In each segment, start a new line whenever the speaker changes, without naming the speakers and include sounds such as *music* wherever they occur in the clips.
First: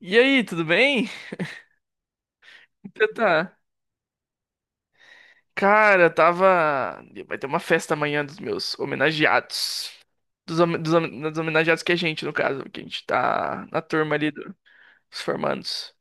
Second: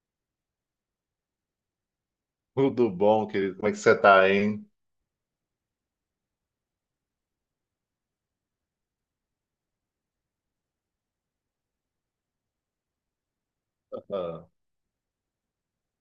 E aí, tudo bem?
Tudo
Você
bom, querido?
tá?
Como é que você tá, hein?
Cara, tava. Vai ter uma festa amanhã dos meus homenageados. Dos homenageados que é a gente, no caso, que a gente tá na turma ali do-
Ah.
dos formandos.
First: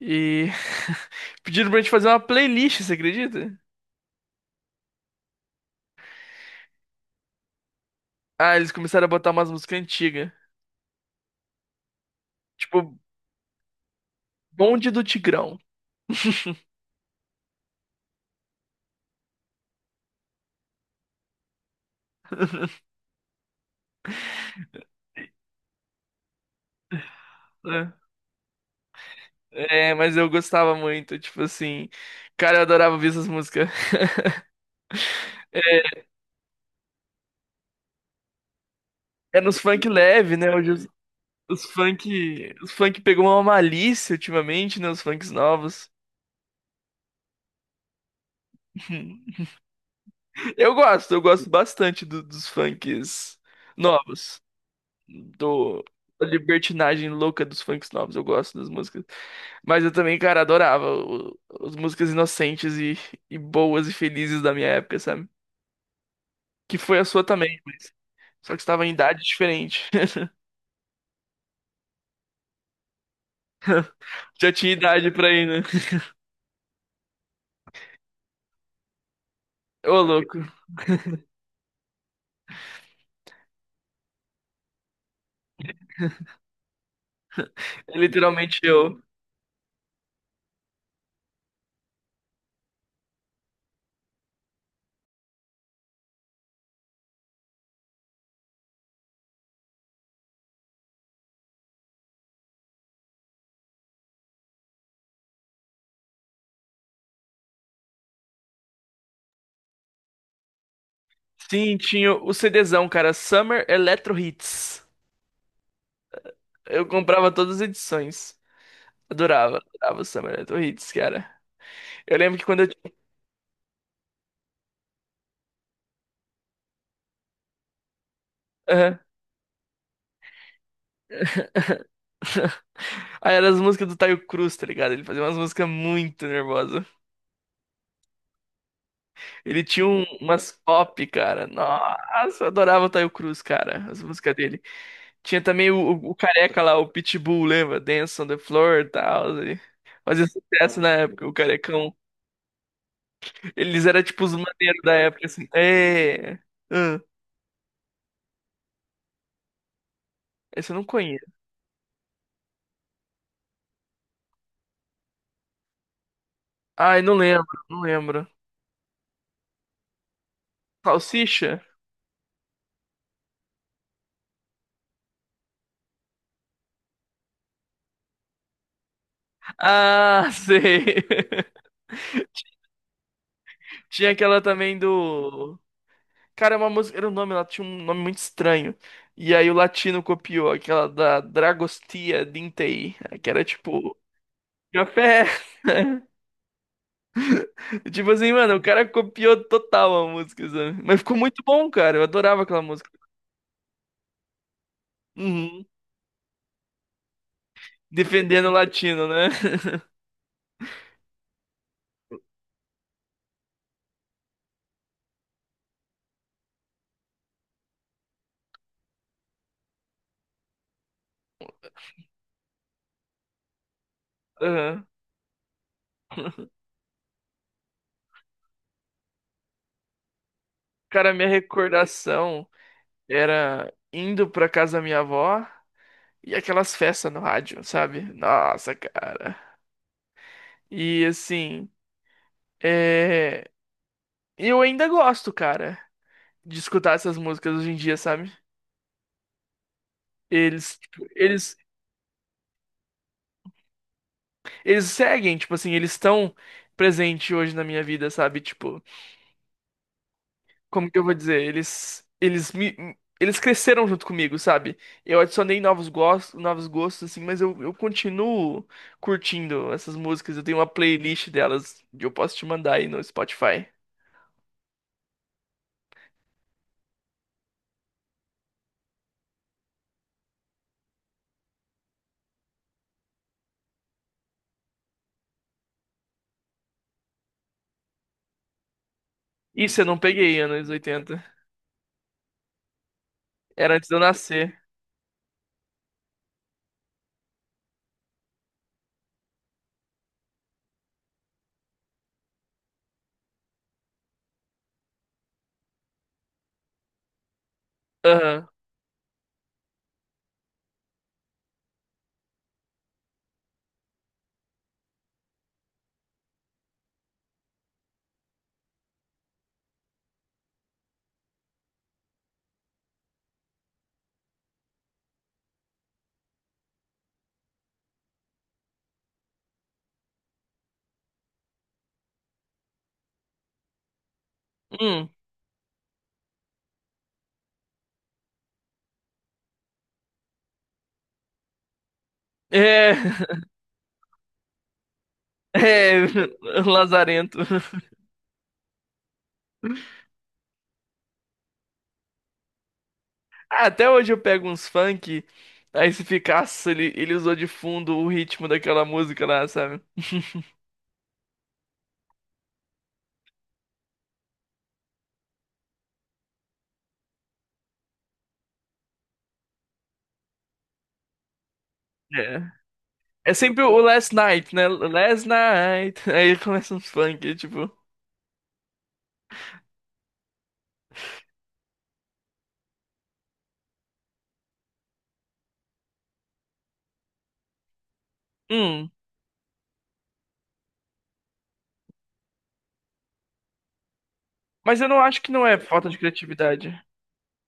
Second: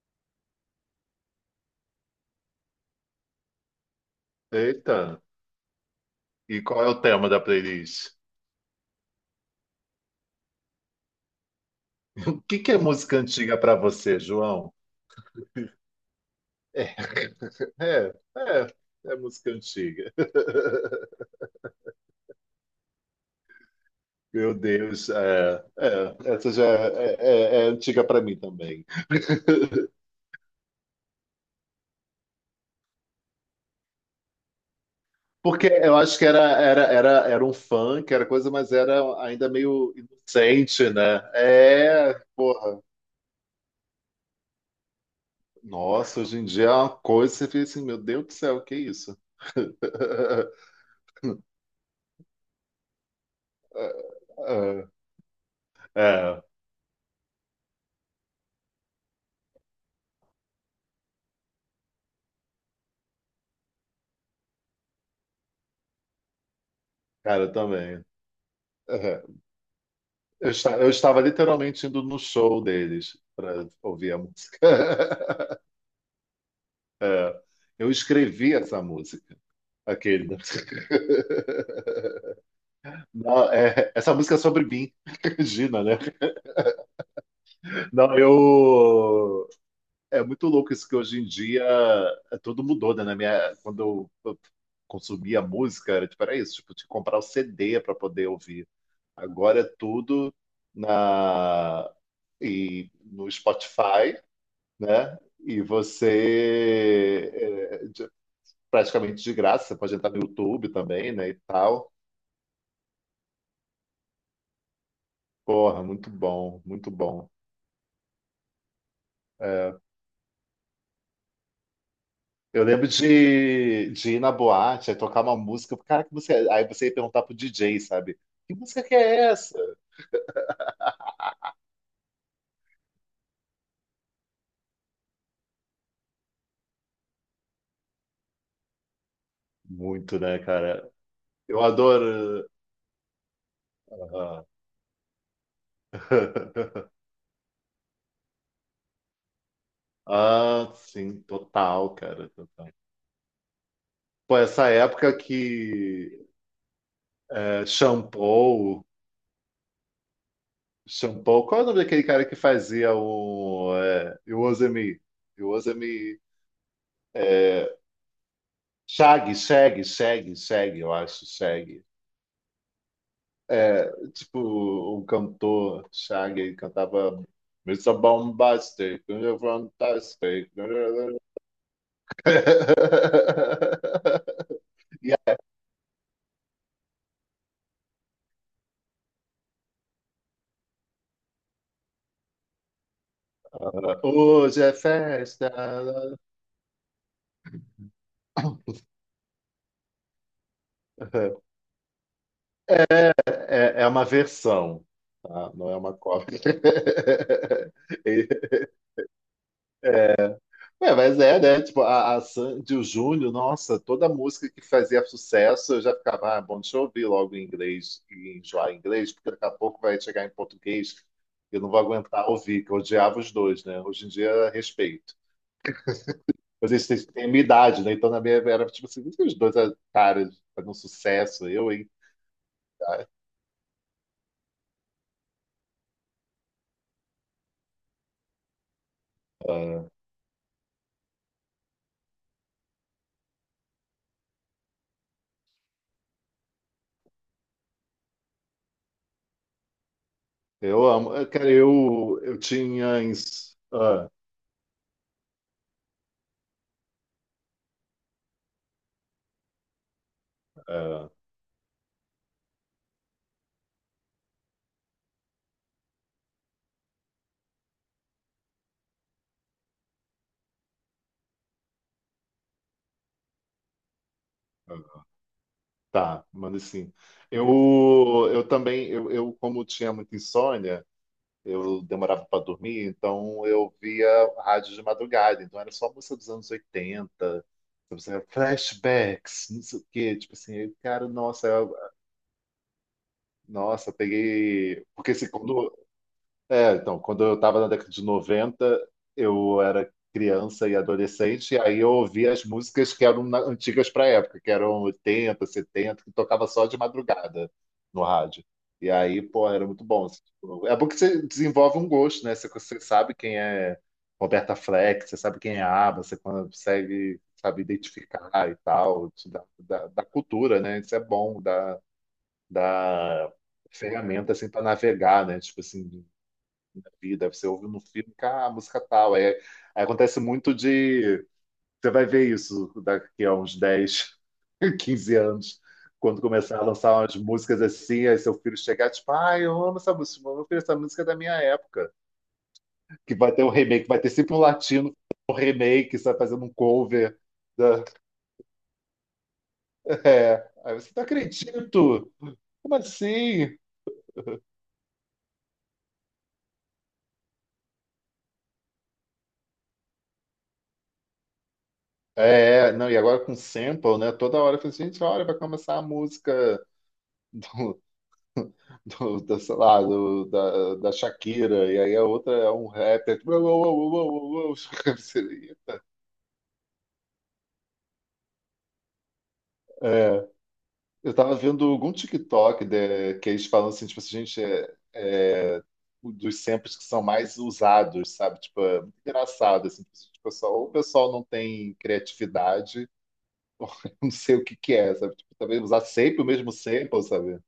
E *laughs* pediram pra gente fazer uma playlist, você acredita?
Eita, e qual é o tema da playlist?
Ah, eles começaram a botar umas músicas antigas.
*laughs* O que que é
Tipo,
música antiga pra você, João?
Bonde do Tigrão. *laughs*
É, *laughs* é, é, é música antiga. *laughs* Meu Deus, essa já é, é
É,
antiga pra mim também.
é,
*laughs*
mas eu gostava muito, tipo assim. Cara, eu adorava ouvir essas músicas. *laughs*
Porque eu acho que era um funk, era coisa, mas era
É
ainda
nos funk
meio
leve, né? Hoje.
inocente, né?
Os
É,
funk, os funk pegou uma malícia ultimamente, né? Os funks novos.
Nossa, hoje em dia é uma coisa, que você fica assim, meu Deus do céu, que isso?
*laughs*
*laughs*
Eu gosto bastante dos funks novos. Do, da
É,
libertinagem louca dos funks novos, eu gosto das músicas. Mas eu também, cara, adorava as músicas inocentes e boas e felizes da minha época, sabe? Que foi a sua
cara, eu
também,
também.
só que estava em idade
É.
diferente. *laughs*
Eu estava literalmente indo no show deles para ouvir a
Já
música.
tinha idade pra ir,
*laughs*
né?
É. Eu escrevi essa música,
Ô,
aquele.
louco.
*laughs* Não, é, essa música é sobre mim, *laughs* Gina, né?
É
Não,
literalmente eu.
eu. É muito louco isso que hoje em dia é, tudo mudou, né? Na minha, quando eu consumia música, era tipo, era isso, tipo, tinha que comprar o CD para poder ouvir. Agora é tudo na e no Spotify, né? E você é, de- praticamente de graça, você pode entrar no YouTube também, né? E
Sim,
tal.
tinha o CDzão, cara. Summer Electro Hits.
Porra, muito bom,
Eu
muito bom.
comprava todas as edições. Adorava,
É,
adorava o Summer Night Hits, cara. Eu lembro que quando
Eu
eu.
lembro de ir na boate, aí tocar uma música, cara, que música é? Aí você ia perguntar pro DJ, sabe? Que música que
Aham.
é essa?
*laughs* Aí eram as músicas do Taio Cruz, tá ligado? Ele fazia umas músicas muito nervosas. Ele tinha
Muito, né,
umas
cara?
pop, cara.
Eu
Nossa,
adoro.
eu adorava o Taio Cruz, cara. As músicas
Aham.
dele. Tinha também o, o careca lá, o
*laughs*
Pitbull, lembra? Dance on the Floor e tal. Fazia
Ah,
sucesso na
sim,
época, o carecão.
total, cara, total.
Eles eram tipo os
Pô, essa
maneiros da
época
época, assim.
que
É. Ah,
é Shampoo.
esse eu não conheço.
Shampoo, qual é o nome daquele cara que fazia o é, You Use Me? You Use Me.
Ai, não lembro,
É,
não lembro.
Shaggy, eu acho,
Salsicha?
Shaggy. É, tipo, um cantor, Shaggy, ele cantava Mr. Bombastic, Mr.
Ah,
Fantastic.
sei. *laughs* Tinha aquela
*laughs*
também do. Cara, é uma música. Era um nome, ela tinha um nome muito estranho. E aí o latino copiou aquela da Dragostea Dintei, que era tipo.
Hoje é
Café!
festa.
*laughs* Tipo assim, mano, o cara copiou total a música, sabe? Mas ficou muito bom, cara. Eu adorava aquela música.
É, é uma versão, tá?
Uhum.
Não é uma cópia. *laughs* E-
Defendendo o latino, né?
Ué, mas é, né? Tipo, a Sandy, o Júnior, nossa, toda música que fazia sucesso, eu já ficava, ah, bom, deixa eu ouvir logo em inglês e enjoar em inglês, porque daqui a pouco vai chegar em português e eu não vou aguentar ouvir, que eu odiava os dois, né? Hoje em
*laughs*
dia,
Aham.
respeito. Mas eles têm a minha idade, né? Então, na minha era tipo assim, os dois caras fazendo
Cara, minha
sucesso, eu, hein?
recordação
Ah,
era indo pra casa da minha avó. E aquelas festas no rádio, sabe? Nossa, cara.
ah,
E assim, é... eu ainda gosto, cara, de escutar essas músicas hoje em dia, sabe? Eles,
eu
tipo,
amo. Cara,
eles,
eu tinha. Ins- Ah,
eles seguem, tipo assim, eles estão presentes hoje na minha vida, sabe? Tipo, como que eu vou dizer? Eles cresceram junto comigo, sabe? Eu adicionei novos gostos, assim, mas eu continuo curtindo essas músicas. Eu tenho uma playlist delas que eu posso te mandar aí no Spotify.
ah, tá, manda sim. Eu, eu também, eu como tinha muita insônia, eu demorava para dormir, então eu via rádio de madrugada, então era só música dos anos 80, sabe, assim, flashbacks, não sei
Isso eu
o
não
quê, tipo
peguei
assim,
anos
eu, cara,
oitenta
nossa. Eu-
Era antes
nossa,
de eu nascer.
peguei, porque assim, quando é, então, quando eu estava na década de 90, eu era criança e adolescente, e aí eu ouvia as músicas que antigas para a época, que eram 80, 70, que tocava só de madrugada no rádio.
Aham.
E aí, pô, era muito bom, assim, tipo. É bom que você desenvolve um gosto, né? Você, você sabe quem é Roberta Fleck, você sabe quem é ABBA, você consegue, sabe, identificar e tal, te dá cultura, né? Isso é bom, dá, dá ferramenta assim para navegar, né? Tipo assim, na vida, você ouve no filme, ah, a música tal. Aí acontece muito de. Você vai ver isso daqui a uns dez *laughs*
Hum.
quinze anos, quando começar a lançar umas músicas assim, aí seu filho chegar, tipo, ah, eu amo essa música, meu filho, essa música é da minha época.
É.
Que vai ter um
*laughs*
remake, vai ter sempre um latino, um
É.
remake, sabe, fazendo um
*laughs*
cover.
Lazarento.
Da- *laughs* É. Aí você, não acredito! Como assim?
Ah, até hoje eu pego uns funk. Aí se ficasse, ele usou de fundo o ritmo daquela música lá, sabe? *laughs*
É, não, e agora com sample, né? Toda hora eu falo assim, gente, olha, vai começar a música *laughs* sei lá, da Shakira, e aí a outra
É.
é um rapper. Tipo,
É
uou,
sempre
uou,
o
uou, uou,
Last
uou,
Night,
uou.
né?
*laughs*
Last
Seria.
Night. *laughs* Aí começa uns funk, tipo.
É, eu tava vendo algum TikTok de- que eles falam assim, tipo assim, gente, dos samples que são mais usados, sabe? Tipo, é
Hum.
muito engraçado, assim, tipo, o pessoal- ou o pessoal não tem criatividade, *laughs* não sei o que que
Mas eu
é,
não
sabe?
acho que
Tipo,
não é
talvez usar
falta de
sempre o mesmo
criatividade.
sample, sabe?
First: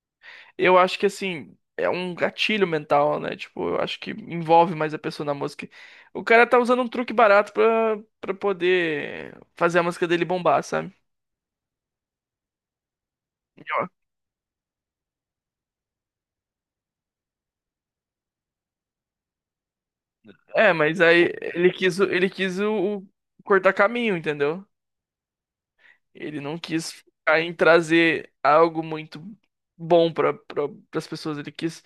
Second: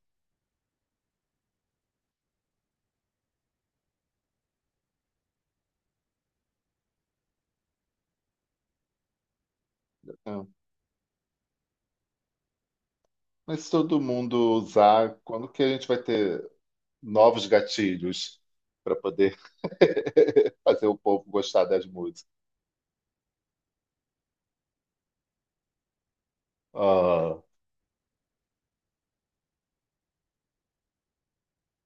Eu acho que assim, é um gatilho mental, né? Tipo, eu acho que envolve mais a pessoa na música. O cara tá usando um truque barato pra poder fazer a música dele bombar,
É.
sabe?
Mas se todo mundo usar, quando que a gente vai ter novos gatilhos para poder *laughs*
É,
fazer o
mas
povo
aí
gostar das músicas.
ele quis o cortar caminho, entendeu? Ele não quis ficar
Ah,
em trazer algo muito bom pra, pras pessoas. Ele quis,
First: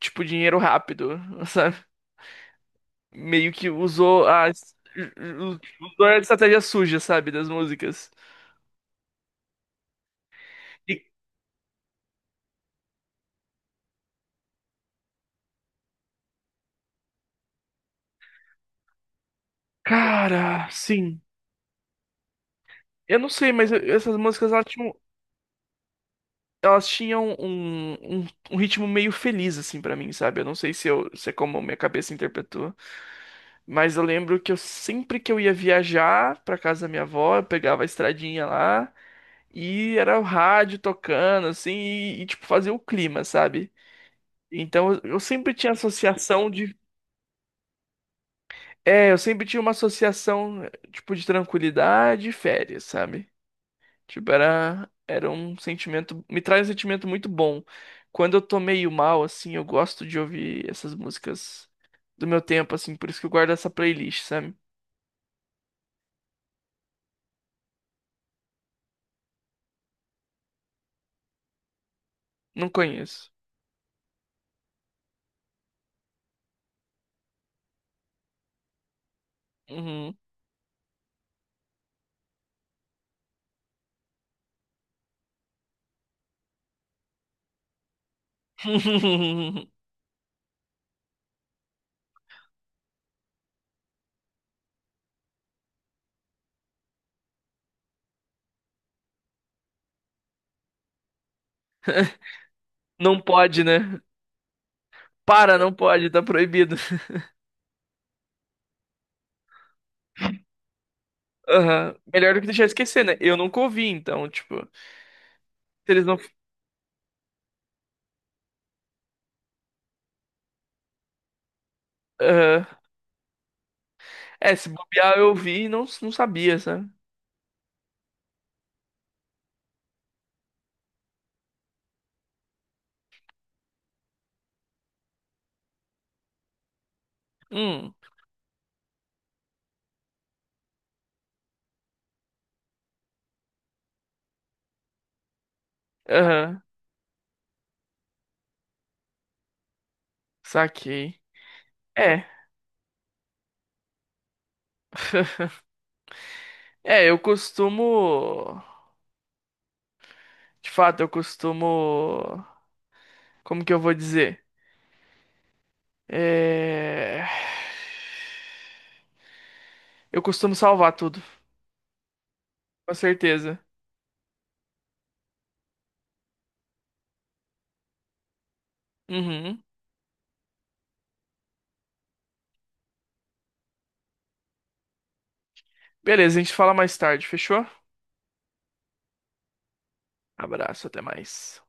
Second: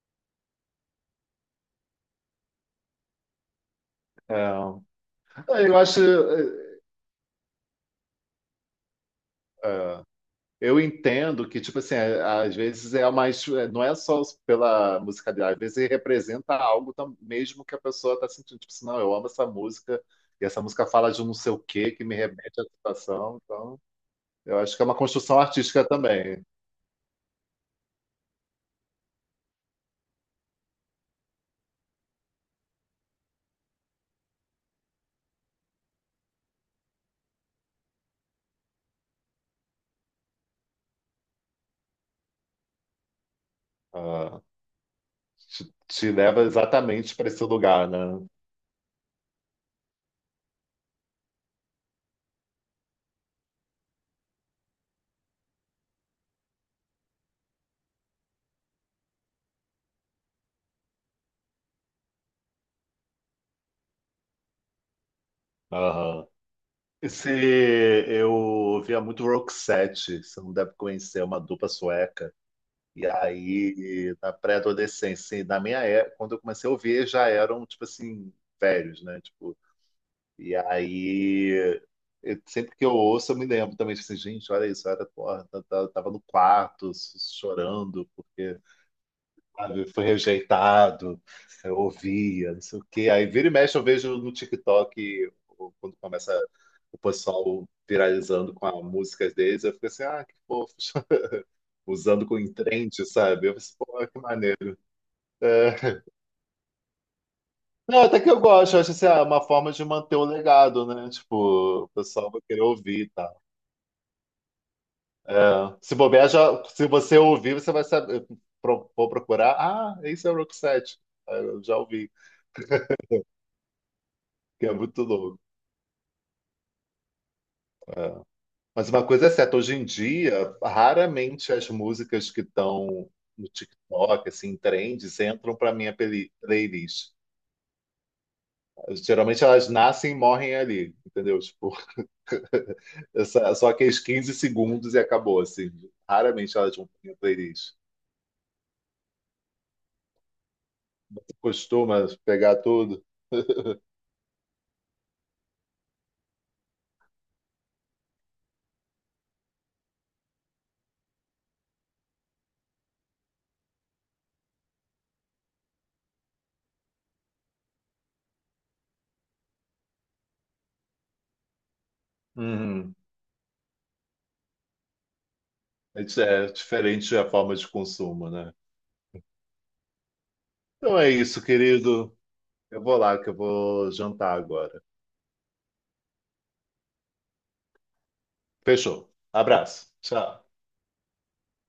tipo, dinheiro rápido, *laughs* sabe? Meio que usou a,
é. Eu acho,
usou a estratégia suja, sabe? Das músicas.
é, é, eu entendo que, tipo assim, é- às vezes é mais. É, Não é só pela musicalidade, às vezes representa algo tam- mesmo que a pessoa está sentindo. Tipo assim, não, eu amo essa música, e essa
Cara,
música fala
sim.
de um não sei o quê que me remete à
Eu não
situação.
sei, mas
Então,
essas músicas
eu
elas
acho que é
tinham,
uma construção artística também.
elas tinham um, um, um ritmo meio feliz, assim, pra mim, sabe? Eu não sei se é como minha cabeça interpretou, mas eu lembro que eu sempre que eu ia viajar pra casa da minha avó, eu pegava a estradinha lá e era o rádio tocando, assim, e, tipo, fazia o clima, sabe?
Ah,
Então eu sempre
te,
tinha
te leva
associação de.
exatamente para esse lugar, né?
É, eu sempre tinha uma associação, tipo, de tranquilidade e férias, sabe? Tipo, era um sentimento. Me traz um sentimento muito bom. Quando eu tô meio mal, assim, eu gosto de ouvir essas músicas do meu tempo, assim, por isso que eu guardo essa playlist, sabe?
Aham. Esse, eu via muito Roxette, você não deve conhecer, é uma dupla sueca.
Não
E
conheço.
aí, na pré-adolescência, e na minha época, quando eu comecei a ouvir, já eram, tipo assim, velhos, né? Tipo,
Uhum.
e aí, eu- sempre que eu ouço, eu me lembro também, tipo assim, gente, olha isso, eu era, porra, eu tava no quarto, chorando,
*laughs*
sabe? Fui rejeitado, eu ouvia, não sei o quê. Aí vira e mexe eu vejo no TikTok, o- quando começa o pessoal viralizando com as músicas deles, eu fico assim, ah, que fofo, *laughs* usando com entrente,
Não
sabe? Eu
pode,
pensei, pô,
né?
que maneiro.
Para, não
É.
pode, tá proibido.
Não, até que eu gosto, eu acho assim, ah, uma forma de manter o legado, né? Tipo, o
Aham.
pessoal
Melhor do
vai
que
querer
deixar
ouvir
esquecer,
e
né? Eu
tal.
nunca ouvi, então, tipo, se
É. Se
eles não.
bobear, já, se você ouvir, você vai saber, pro- vou procurar, ah, esse é o Roxette. Ah, eu já ouvi,
Aham. É,
que
se
é muito
bobear, eu
louco.
ouvi e não sabia, sabe?
É. Mas uma coisa é certa, hoje em dia, raramente as músicas que estão no TikTok, assim, em trends, entram para minha playlist.
Hum,
Geralmente elas nascem e morrem ali, entendeu? Tipo, *laughs* essa- só aqueles 15 segundos e acabou, assim. Raramente
aham,
elas vão para minha playlist.
saquei.
Costuma
É,
pegar tudo. *laughs*
é, eu costumo. De fato, eu costumo. Como que eu vou dizer? É... Eu costumo salvar tudo, com
Uhum.
certeza.
É diferente a forma de consumo, né?
Uhum.
Então é isso, querido. Eu vou lá, que eu vou jantar agora.
Beleza, a gente fala mais tarde, fechou?
Fechou. Abraço. Tchau.
Abraço, até mais.